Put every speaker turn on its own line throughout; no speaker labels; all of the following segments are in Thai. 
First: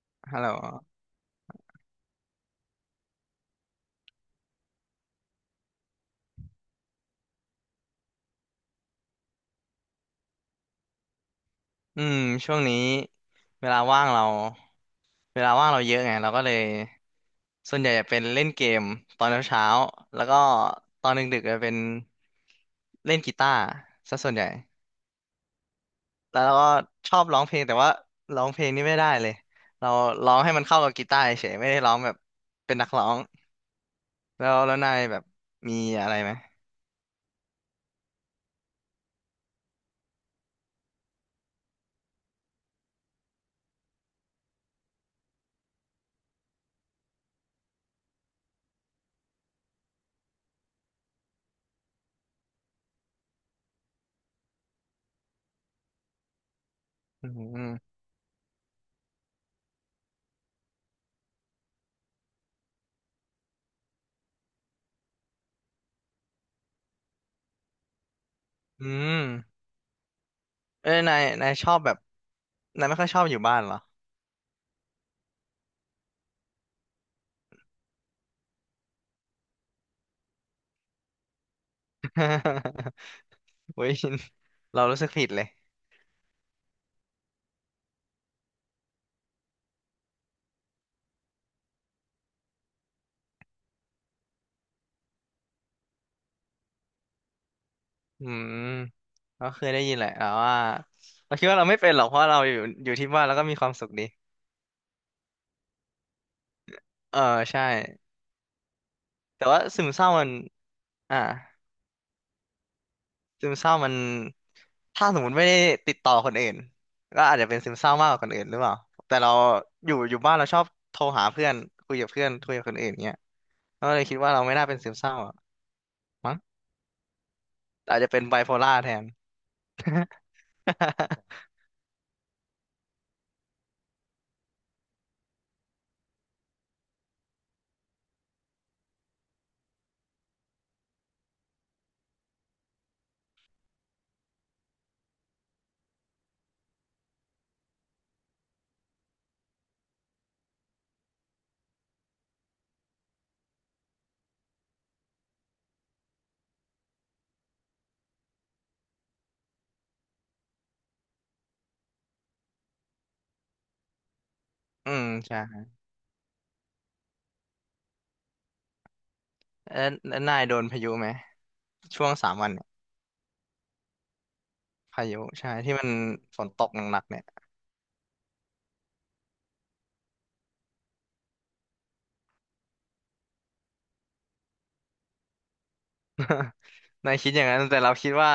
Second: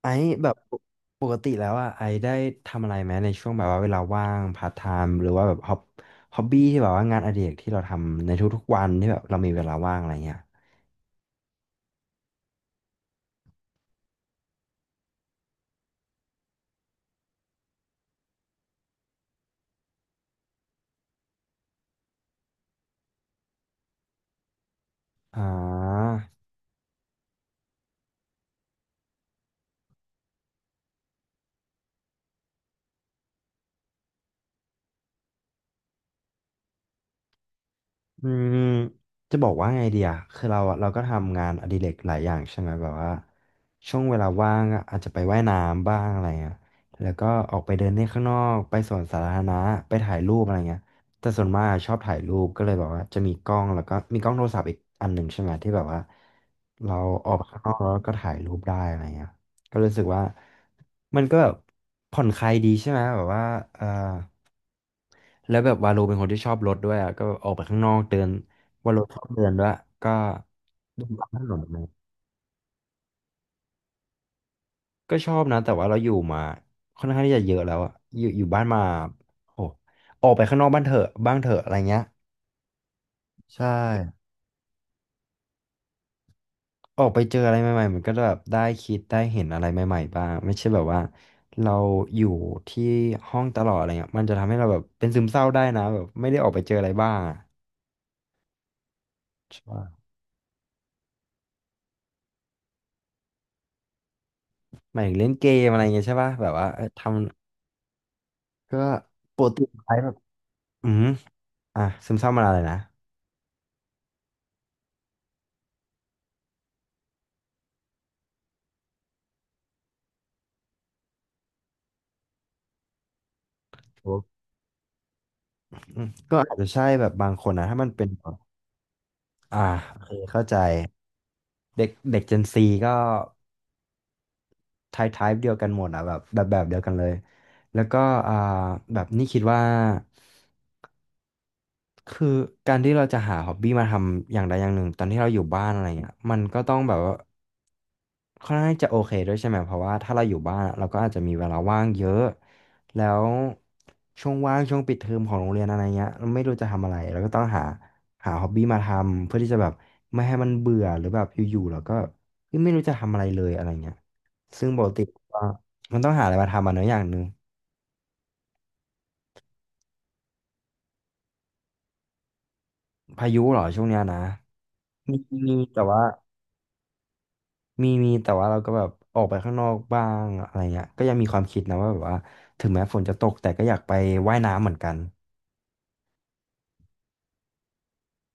ไอ้
ฮัล
แบ
โหล
บปกติแล้วอ่ะไอ้ได้ทำอะไรไหมในช่วงแบบว่าเวลาว่างพาร์ทไทม์หรือว่าแบบฮอบบี้ที่แบบว่างานอดิเรกที่เราทำในทุกๆวันที่แบบเรามีเวลาว่างอะไรเงี้ย
อืมช่วงนี้เวลาว่างเราเวลาว่างเราเยอะไงเราก็เลยส่วนใหญ่จะเป็นเล่นเกมตอนเช้าๆแล้วก็ตอนดึกๆจะเป็นเล่นกีตาร์ซะส่วนใหญ่
อ่า
แล้วเราก็ชอบร้องเพลงแต่ว่าร้องเพลงนี่ไม่ได้เลยเราร้องให้มันเข้ากับกีตาร์เฉยไม่ได้ร้องแบบเป็นนักร้องแล้วนายแบบมีอะไรไหม
อืมจะบอกว่าไงเดียคือเราก็ทำงานอดิเรกหลายอย่างใช่ไหมแบบว่าช่วงเวลาว่างอะอาจจะไปว่ายน้ำบ้างอะไรเงี้ยแล้วก็ออกไปเดินเล่นข้างนอกไปสวนสาธารณะไปถ่ายรูปอะไรเงี้ยแต่ส่วนมากอะชอบถ่ายรูปก็เลยแบบว่าจะมีกล้องแล้วก็มีกล้องโทรศัพท์อีกอันหนึ่งใช่ไหมที่แบบว่าเราอ
อื
อกไปข้างนอกแล้
ม
วก็ถ่ายรูปได้อะไรเงี้ยก็รู้สึกว่ามันก็แบบผ่อนคลายดีใช่ไหมแบบว่าเออ แล้วแบบวาโลเป็นคนที่ชอบรถด้วยอ่ะก็ออกไปข้างนอกเดินวา
อื
โลชอบ
ม
เดินด้วยก็
เอ้ย
เดิน
นาย
ตามถ
นา
น
ย
น
ช
อะ
อ
ไหม
บแบบนายไม่ค่อยชอบอยู่บ้านเหรอ
ก็ชอบนะแต่ว่าเราอยู่มาค่อนข้างที่จะเยอะแล้วอะอยู่บ้านมาโอ้ออกไปข้างนอกบ้านเถอะบ้างเถอะอะไรเงี้ยใช่
โอ้ ยเรารู้สึกผิดเลย
ออกไปเจออะไรใหม่ๆมันก็แบบได้คิดได้เห็นอะไรใหม่ๆบ้างไม่ใช่แบบว่าเราอยู่ที่ห้องตลอดอะไรเงี้ยมันจะทำให้เราแบบเป็นซึมเศร้าได้นะแบบไม่ได้ออกไปเจออะไรบ้างอะ
อืมก็เคยได้ยิน
ใช่
แหละแต่ว่าเราคิดว่าเราไม่เป็นหรอกเพราะเราอยู่ที่บ้านแล้วก็มีความสุขดี
หมายถึงเล่นเกมอะไรเงี้ยใช่ป่ะแบบว่าเออท
เออใช่
ก็ป
แต่
ก
ว่า
ติ
ซึม
ไล
เศ
ฟ์แบ
ร้า
บ
มัน
อืม
อ่า
อ่ะซึมเศร้ามันอะไรนะ
ซึมเศร้ามันถ้าสมมติไม่ได้ติดต่อคนอื่นก็อาจจะเป็นซึมเศร้ามากกว่าคนอื่นหรือเปล่าแต่เราอยู่บ้านเราชอบโทรหาเพื่อนคุยกับเพื่อนคุยกับคนอื่นเงี้ยก็เลย
โอ้
คิดว่าเราไม่น่าเป็นซึมเศร้าอะ
อืม
มั้
ก็
ง
อาจจะใช่แบบบางคนนะถ้ามัน
แต่อาจ
เป็น
จะเป็น
แบบ
ไบโพล่าแทน
อ่าโอเคเข้าใจ เด็กเด็กเจนซีก็ไทป์เดียวกันหมดอ่ะแบบเดียวกันเลย แล้วก็อ่าแบบนี่คิดว่า คือการที่เราจะหาฮอบบี้มาทำอย่างใดอย่างหนึ่งตอนที่เราอยู่บ้านอะไรเงี้ยมันก็ต้องแบบว่าค่อนข้างจะโอเคด้วยใช่ไหมเพราะว่าถ้าเราอยู่บ้านอะเราก็อาจจะมีเวลาว่างเยอะแล้วช่วงว่างช่วงปิดเทอมของโรงเรียนอะไรเงี้ยเราไม่รู้จะทำอะไรเราก็ต้องหาฮอบบี้มาทำเพื่อที่จะแบบไม่ให้มันเบื่อหรือแบบอยู่ๆเราก็เฮ้ยไม่รู้จะทำอะไรเลยอะไรเงี้ยซึ่งป ก
อื
ติ
ม
ก็
ใช่
มันต้องหาอะไรมาทำอ่ะเนอะอย่างหนึ่ง
แล้วนายโดนพายุไหมช่วงสามวันเนี่ย
พายุเหรอช่วงเนี้ยนะ
พา
มี
ยุใช่
มี
ที่
แต่
มัน
ว่า
ฝนตกหนักๆเนี่ย
มีมีแต่ว่าเราก็แบบออกไปข้างนอกบ้างอะไรเงี้ยก็ยังมีความคิดนะว่าแบบว่าถึงแม้ฝนจะตกแต่ก็อยากไปว่ายน้ำเหมือนกัน
นายคิดอย่างนั้นแต่เราคิดว่า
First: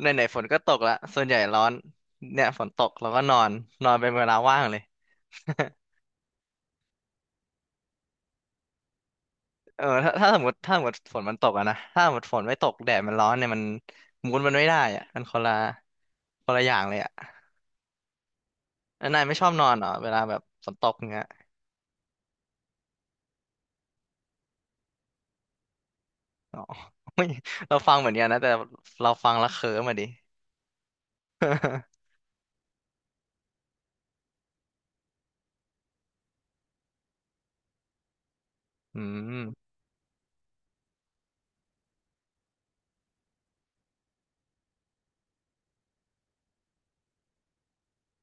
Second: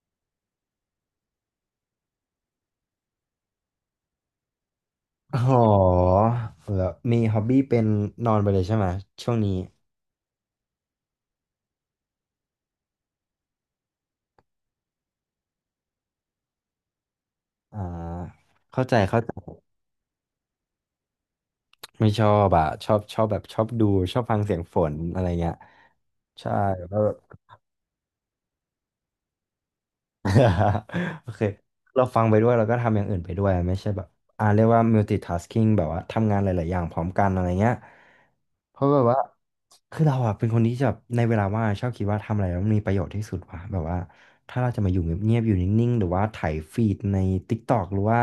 ไหนๆฝนก็ตกละส่วนใหญ่ร้อนเนี่ยฝนตกเราก็นอนนอนเป็นเวลาว่างเลย
อ๋อ แล้วมีฮ็อบบี้เป็นนอนไปเลยใช่ไหมช่วงนี้
เออถ้าสมมติถ้าสมมติฝนมันตกอะนะถ้าสมมติฝนไม่ตกแดดมันร้อนเนี่ยมันมูดมันไม่ได้อะมันคนละอย่างเลยอะ
อ่าเข้าใจ
แล้ว
เข้า
นาย
ใจ
ไม่ชอบนอนเหรอเวลาแบบฝนตกอย่างเงี้ย
ไม่ชอบอ่ะชอบดูชอบฟังเสียงฝนอะไรเงี้ยใช่
อ๋อ
แล้ว
ไม่เราฟังเหมือนกันนะแต่เราฟังแล้วเคิร์มอะดิ
โอเคเราฟังไปด้วยเราก็ทำอย่างอื่นไปด้วยไม่ใช่แบบอ่าเรียกว่า multitasking แบบว่าทำงานหลายๆอย่างพร้อมกันอะไรเงี้ยเพราะ แบ
อื
บว่า
ม
คือเราอะเป็นคนที่จะแบบในเวลาว่างชอบคิดว่าทำอะไรแล้วมันมีประโยชน์ที่สุดว่ะแบบว่าถ้าเราจะมาอยู่เงียบๆอยู่นิ่งๆหรือว่าไถ่ายฟีดใน TikTok หรือว่า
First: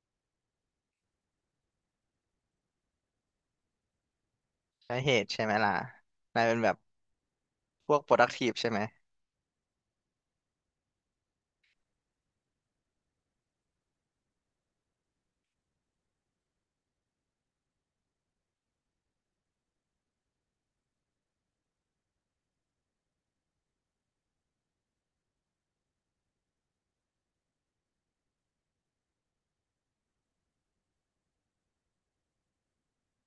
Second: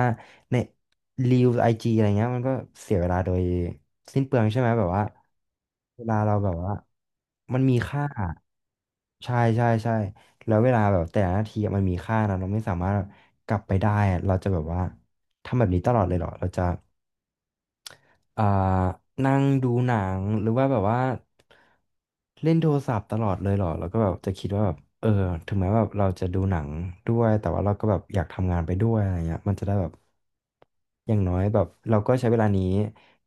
ในรีวไอจีอะไรเงี้ยมันก็เสียเวลาโดยสิ้นเปลืองใช่ไหมแบบ
ใช่
ว่า
เหตุใช่ไหมล่ะ
เวลาเรา
นาย
แบบ
เป็นแบ
ว่า
บ
มันมี
พวก
ค่า
productive ใช่ไหม
ใช่ แล้วเวลาแบบแต่ละนาทีอะมันมีค่านะเราไม่สามารถแบบกลับไปได้อะเราจะแบบว่าทำแบบนี้ตลอดเลยเหรอเราจะ อ่านั่งดูหนังหรือว่าแบบว่าเล่นโทรศัพท์ตลอดเลยเหรอแล้วก็แบบจะคิดว่าแบบเออถึงแม้แบบเราจะดูหนังด้วยแต่ว่าเราก็แบบอยากทำงานไปด้วยอะไรเงี้ยมันจะได้แบบอย่างน้อยแบบเราก็ใช้เวลานี้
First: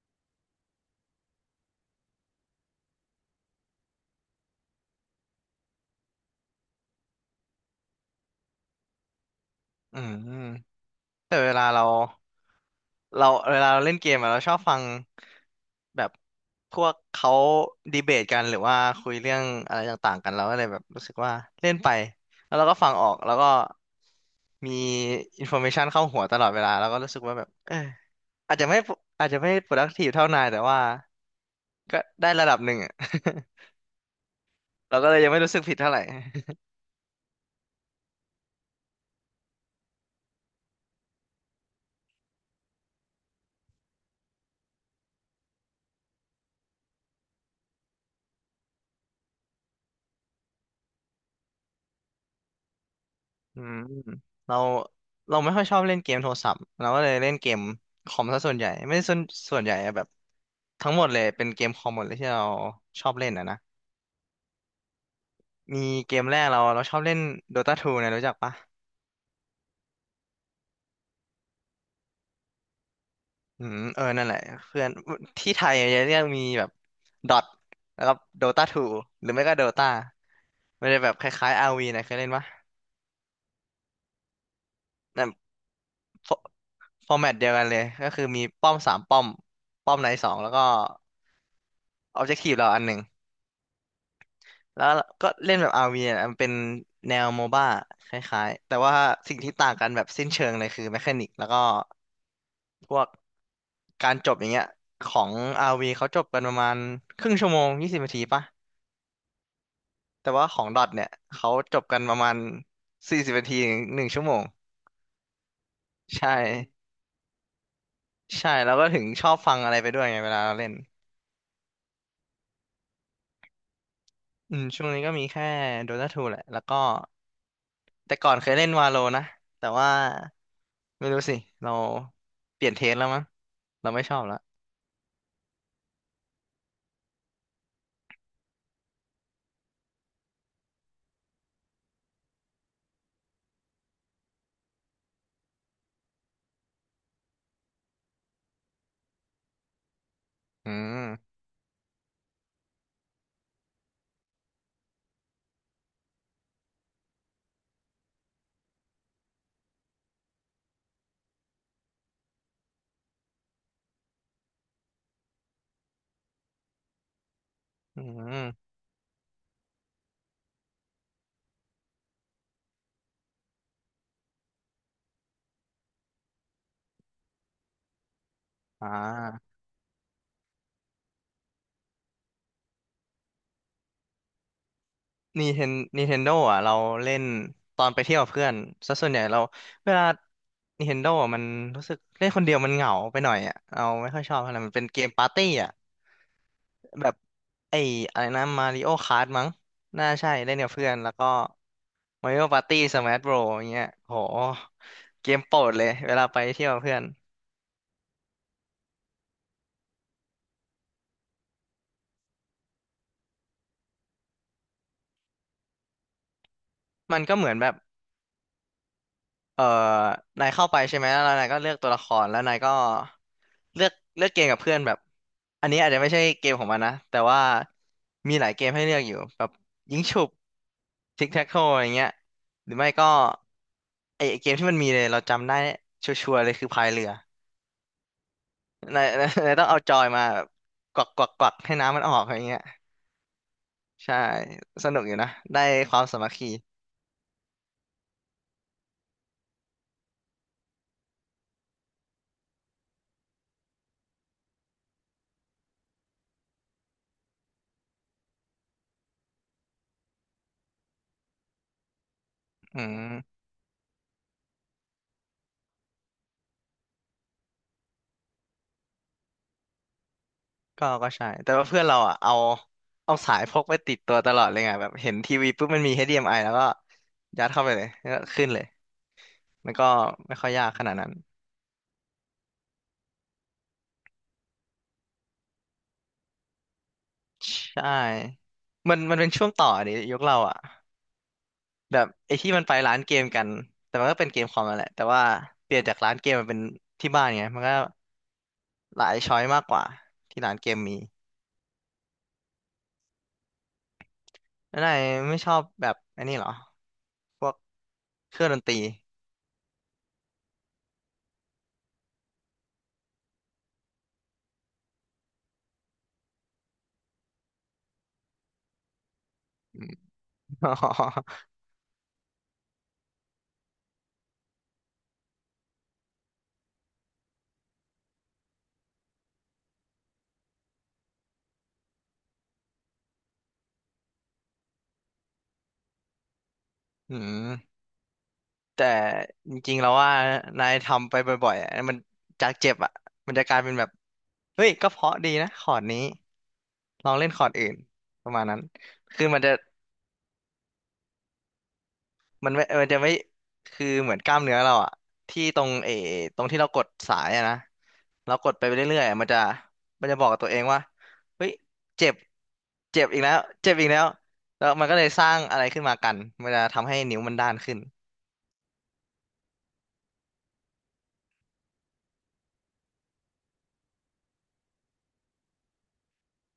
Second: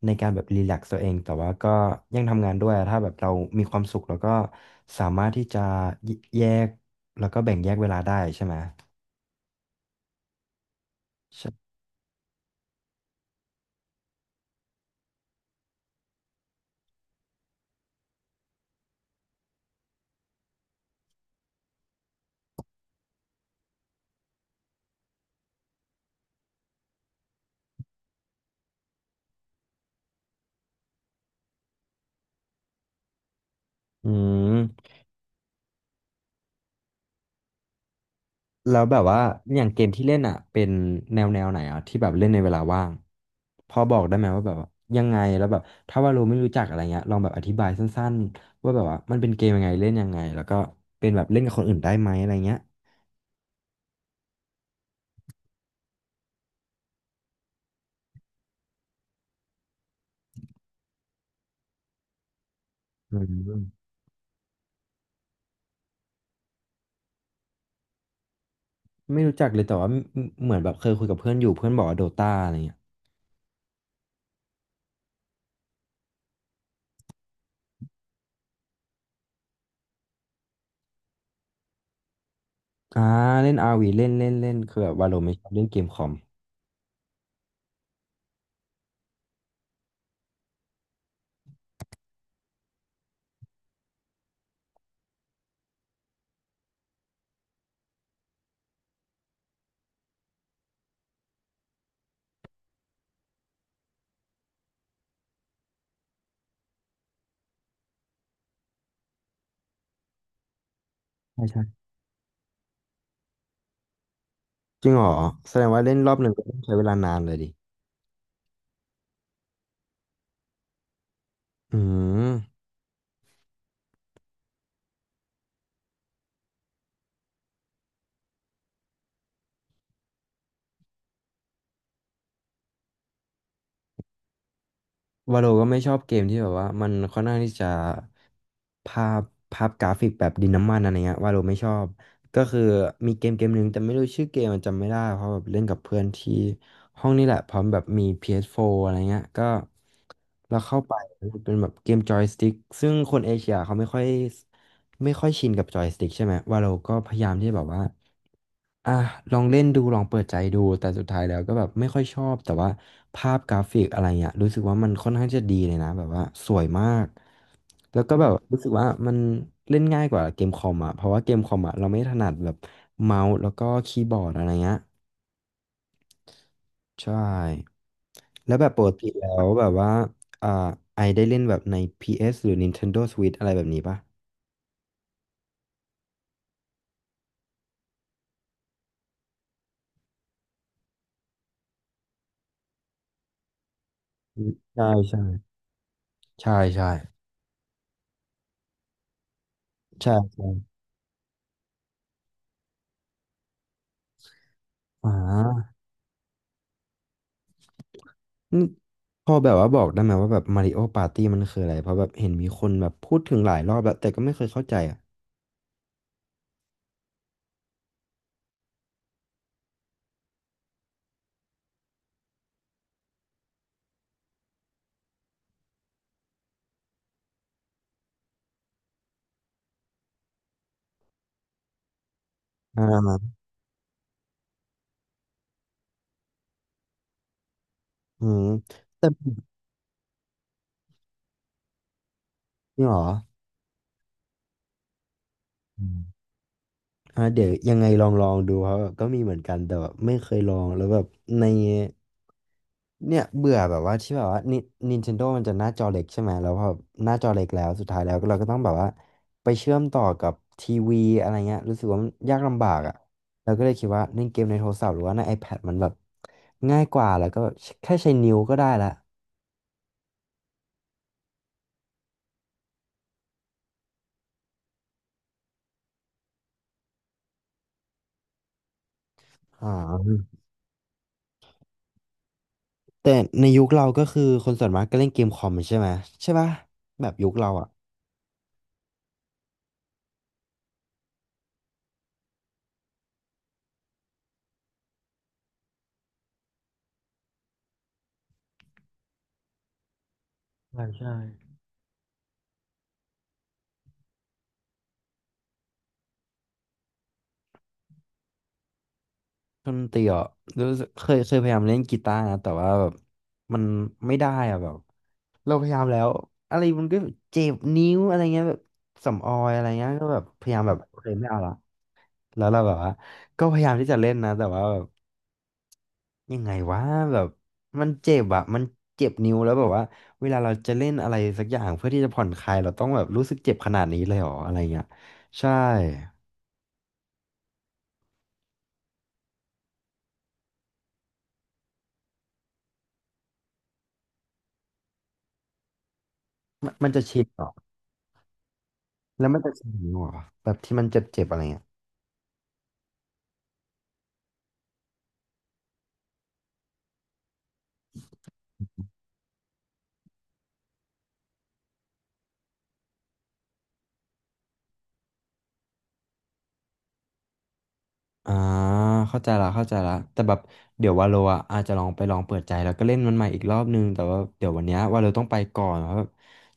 ในการแบบรีแลกซ์ตัวเองแต่ว่าก็ยังทำงานด้วยถ้าแบบเรามีความสุขแล้วก็สามารถที่จะแยกแล้วก็แบ่งแยกเวลาได้ใช่ไหม
อืมแต่เวลา
ใช่
เรา เราเวลาเราเล่นเกมอะเราชอบฟังแบบพวกเขาดีเบตกันหรือว่าคุยเรื่องอะไรต่างๆกันเราก็เลยแบบรู้สึกว่าเล่นไปแล้วเราก็ฟังออกแล้วก็มีอินโฟ a t ชันเข้าหัวตลอดเวลาแล้วก็รู้สึกว่าแบบเอออาจจะไม่อาจจะไม่ productive เท่านายแต่ว่าก็ได้ระดับหนึ่งอะ
อืม
เราก็เลยยังไม่รู้สึกผิดเท่าไหร่
แล้วแบบว่าอย่างเกมที่เล่นอ่ะเป็นแนวไหนอ่ะที่แบบเล่นในเวลาว่างพอบอกได้ไหมว่าแบบว่ายังไงแล้วแบบถ้าว่าเราไม่รู้จักอะไรเงี้ยลองแบบอธิบายสั้นๆว่าแบบว่ามันเป็นเกมยังไงเล่นยังไงแล้วก็เป็นแบบเล่นกับคนอื่นได้ไหมอะไรเงี้ย
อืมเราเราไม่ค่อยชอบเล่นเกมโทรศัพท์เราก็เลยเล่นเกมคอมซะส่วนใหญ่ไม่ได้ส่วนส่วนใหญ่อะแบบทั้งหมดเลยเป็นเกมคอมหมดเลยที่เราชอบ
อื
เล่นอ่ะนะ
ม
มีเกมแรกเราชอบเล่น Dota ทูนะรู้จักปะ
ไม่รู้จักเลยแต่ว่าเหมือนแบบเคยคุยกับเพื่อนอยู่เพื่อนบอกว่าโดตาอะไรเงี้ย
อืมเออนั่นแหละเพื่อนที่ไทยจะเรียกมีแบบดอทแล้วก็โดตาทูหรือไม่ก็ Dota มันจะแบบคล้ายๆ r ีนะเคยเล่นปะ
อ่าเล่นอาร์วีเล่นเล่นเล่นคือแบบว่าเรา
แต่
ไม่ชอบเล่นเกมคอม
ฟอฟอร์แมตเดียวกันเลยก็คือมีป้อมสามป้อมป้อมไหนสองแล้วก็ออบเจกตีฟเราอันหนึ่ง แล้วก็เล่นแบบ RV เนี่ยมันเป็นแนวโมบ้าคล้ายๆแต่ว่าสิ่งที่ต่างกันแบบสิ้นเชิงเลยคือแมคานิกแล้วก็พวกการจบอย่างเงี้ยของ RV เขาจบกันประมาณครึ่งชั่วโมงยี่สิบนาทีปะแต่ว่าของดอทเนี่ย
ใช่
เขา
ใช่
จบกันประมาณสี่สิบนาทีถึงหนึ่งชั่วโมง
จริงเหรอแสดงว่าเล่นรอบห
ใช่
นึ่งก็ต้องใช้เวลานานเลยดิ
ใช่แล้วก็ถึงชอบฟังอะไรไปด้วยไงเวลาเราเล่น
อืม
อืมช่วงนี้ก็มีแค่โดตาทูแหละ แล้วก็แต่ก่อนเคยเล่นวาโลนะ แต่ว่าไม่รู้สิเราเปลี่ยนเทสแล้วมั้งเราไม่ชอบแล้ว
วาโลก็ไม่ชอบเกมที่แบบว่ามันค่อนข้างที่จะภาพภาพกราฟิกแบบดินน้ำมันอะไรเงี้ยวาโลไม่ชอบก็คือมีเกมหนึ่งแต่ไม่รู้ชื่อเกมมันจำไม่ได้เพราะแบบเล่นกับเพื่อนที่ห้องนี่แหละพร้อมแบบมี PS4 อสโฟร์อะไรเงี้ยก็เรา
อื
เข้าไป
ม
เป็นแบบเกมจอยสติ๊กซึ่งคนเอเชียเขาไม่ค่อยชินกับจอยสติ๊กใช่ไหมวาโลก็พยายามที่จะแบบว่า อ่ะลองเล่นดูลองเปิดใจดูแต่สุดท้ายแล้วก็แบบไม่ค่อยชอบแต่ว่าภาพกราฟิกอะไรเงี้ยรู้สึกว่ามันค่อนข้างจะดีเลยนะแบบว่าสวยมากแล้
อื
วก็อแบบรู้สึ
ม
กว่ามันเล่นง่ายกว่าเกมคอมอ่ะเพราะว่าเกมคอมอ่ะเราไม่ถนัดแบบเมาส์แล้วก็คีย์บอร์ดอะไรเงี้ยใช่แล้วแบบป
อ่
กติแล้ว
า
แบบว่าอ่าไอได้เล่นแบบในพีเอสหรือ Nintendo Switch อะไรแบบนี้ปะ
นีเทนโดอ่ะเราเล่นตอนไปเที่ยวกับเพื่อนซะส่วนใหญ่เราเวลา Nintendo อ่ะมันรู้สึกเล่นคนเดียวมันเหงาไปหน่อยอ่ะเราไม่ค่อยชอบเท่าไหร่มันเป็
ใช่
นเกม
ใช่
ปาร์ตี้อ่ะ
ใช่ใช่
แบบไอ้อะไรนะมาริโอคาร์มั้งน่า
ใช่
ใช่
ใช่
เล่นกับเพื่อนแล้วก็มาริโอปาร์ตี้สมาร์ทโบรอย่างเงี้ยโห
อ่า
เกมโปรดเลยเวลาไปเที่ยวกับเพื่อน
อืมพอแบบว่าบอกได้ไหมว่าแบบมาริโอปาร์ตี้มันคืออะไรเพราะแบบเห็นมีคนแบบพูดถึงหลายรอบแล้วแต่ก็ไม่เคยเข้าใจอ่ะ
มันก็เหมือนแบบเออนายเข้าไปใช่ไหมแล้วนายก็เลือกตัวละครแล้วนายก็เลือกเกมกับเพื่อนแบบอันนี้อาจจะไม่ใช่เกมของมันนะแต่ว่ามีหลายเกมให้เลือกอยู่แบบยิงฉุบทิกแท็กโทอย่างเงี้ยหรือ
อ่
ไม่ก็
า
ไอ้เกมที่มันมีเลยเราจำได้ชัวร์ๆเลยคือพายเรือ
อืม
นา
แต่
ยนายนายต้องเอาจอยมาแบบกวักให้น้ำมันออกอะไรเงี้ย
นี่หรอ
ใช่สนุกอยู่นะได้
อื
ควา
ม
มสามัคคี
อ่าเดี๋ยวยังไงลองดูครับแบบก็มีเหมือนกันแต่แบบไม่เคยลองแล้วแบบใน เนี่ยเบื่อแบบว่าที่แบบว่านิ Nintendo มันจะหน้าจอเล็กใช่ไหมแล้วพอหน้าจอเล็กแล้วสุดท้ายแล้วก็เราก็ต้องแบบว่าไปเชื่อมต่อกับทีวีอะไรเงี้ยรู้สึกว่ามันยากลำบา
อื
กอ่ะ
ม
เราก็เลยคิดว่าเล่นเกมในโทรศัพท์หรือว่าใน iPad มันแบบง่ายกว่าแล้วก็แค่ใช้นิ้วก็ได้ละ
ก็ใช่แต่ว่าเพื่อนเราอ่ะเอาเอาสายพกไปติดตัวตลอดเลยไงแบบเห็นทีวีปุ๊บมันมี HDMI แล้วก็ยัดเข้าไปเลยแล้วก็ขึ้นเลย
อ่
มันก็ไม่
า
ค่อยยากขนาดนั้น
แต่ในยุคเราก็คือคนส่วนมากก็เล่นเกมคอมใช่ไหมใช่ปะแบบยุคเราอ่ะ
ใช่มันเป็นช่วงต่อดิยุคเราอ่ะแบบไอ้ที่มันไปร้านเกมกันแต่มันก็เป็นเกมคอมนั่นแหละแต่ว่าเปลี่ยนจากร้านเกมมาเป็นที่บ้านไงมันก็หลายช้อยมากกว่าที่ร้านเกม
ใช่
มี
ใช่
แล้วนายไม่ชอบแบบอันนี้เหรอพวกเครื่องดนตรี
ดนตรีอ่ะรู้สึกเคยพยายามเล่นกีตาร์นะแต่ว่าแบบมันไม่ได้อ่ะแบบเราพยายามแล้วอะไรมันก็เจ็บนิ้วอะไรเงี้ยแบบสำออยอะไรเงี้ยก็แบบพยายาม
อ๋
แบบโอเคไม่เอา
อ
ละแล้วเราแบบว่าก็พยายามที่จะเล่นนะแต่ว่าแบบยังไงวะแบบมันเจ็บอ่ะมันเจ็บนิ้วแล้วแบบว่าเวลาเราจะเล่นอะไรสักอย่างเพื่อที่จะผ่อนคลายเราต้องแบบรู้สึกเจ็บขนาดนี้เลยเหรออะไรเงี้ยใช่
อืมแต่จริงๆแล้วว่านายทำไปบ่อยๆอะมันจากเจ็บอ่ะมันจะกลายเป็นแบบเฮ้ยก็เพราะดีนะคอร์ดนี้
มันจะ
ลอง
ชิน
เล่นค
เหร
อ
อ
ร์ดอื่นประมาณนั้นคื
แล้
อ
วมั
มั
น
น
จะ
จะ
ชินนิ้วเหรอแบบที่มันเจ็บๆอะไรเงี้ย
มันจะไม่คือเหมือนกล้ามเนื้อเราอะที่ตรงเออตรงที่เรากดสายอะนะเรากดไปเรื่อยๆอะมันจะบอกกับตัวเองว่าเฮ้ยเจ็บเจ็บอีกแล้วแล้วมันก็เลยสร้างอะไรขึ้นมากันมันจะทำให้นิ้วมันด้านขึ้น
อ่าเข้าใจละเข้าใจละแต่แบบเดี๋ยววาโลอ่ะอาจจะลองไปลองเปิดใจแล้วก็เล่นมันใหม่อีกรอบนึงแต่ว่าเดี๋ยววันเนี้ยวาโลต้องไปก่อนเพราะแบบ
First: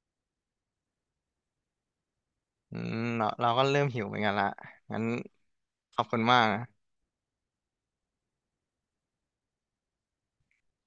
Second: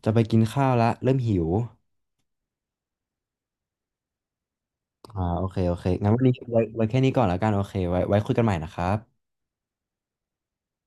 จะไปกินข้าวละเริ่มหิว
อืมเราก็เริ่มหิวเหมือนกันละงั้น
อ่าโอเคโอเค
ขอบ
งั้น
คุ
วั
ณ
นนี้
มาก
ไว้แค่นี้ก่อนแล้วกันโอเคไว้คุยกันใหม่นะครับ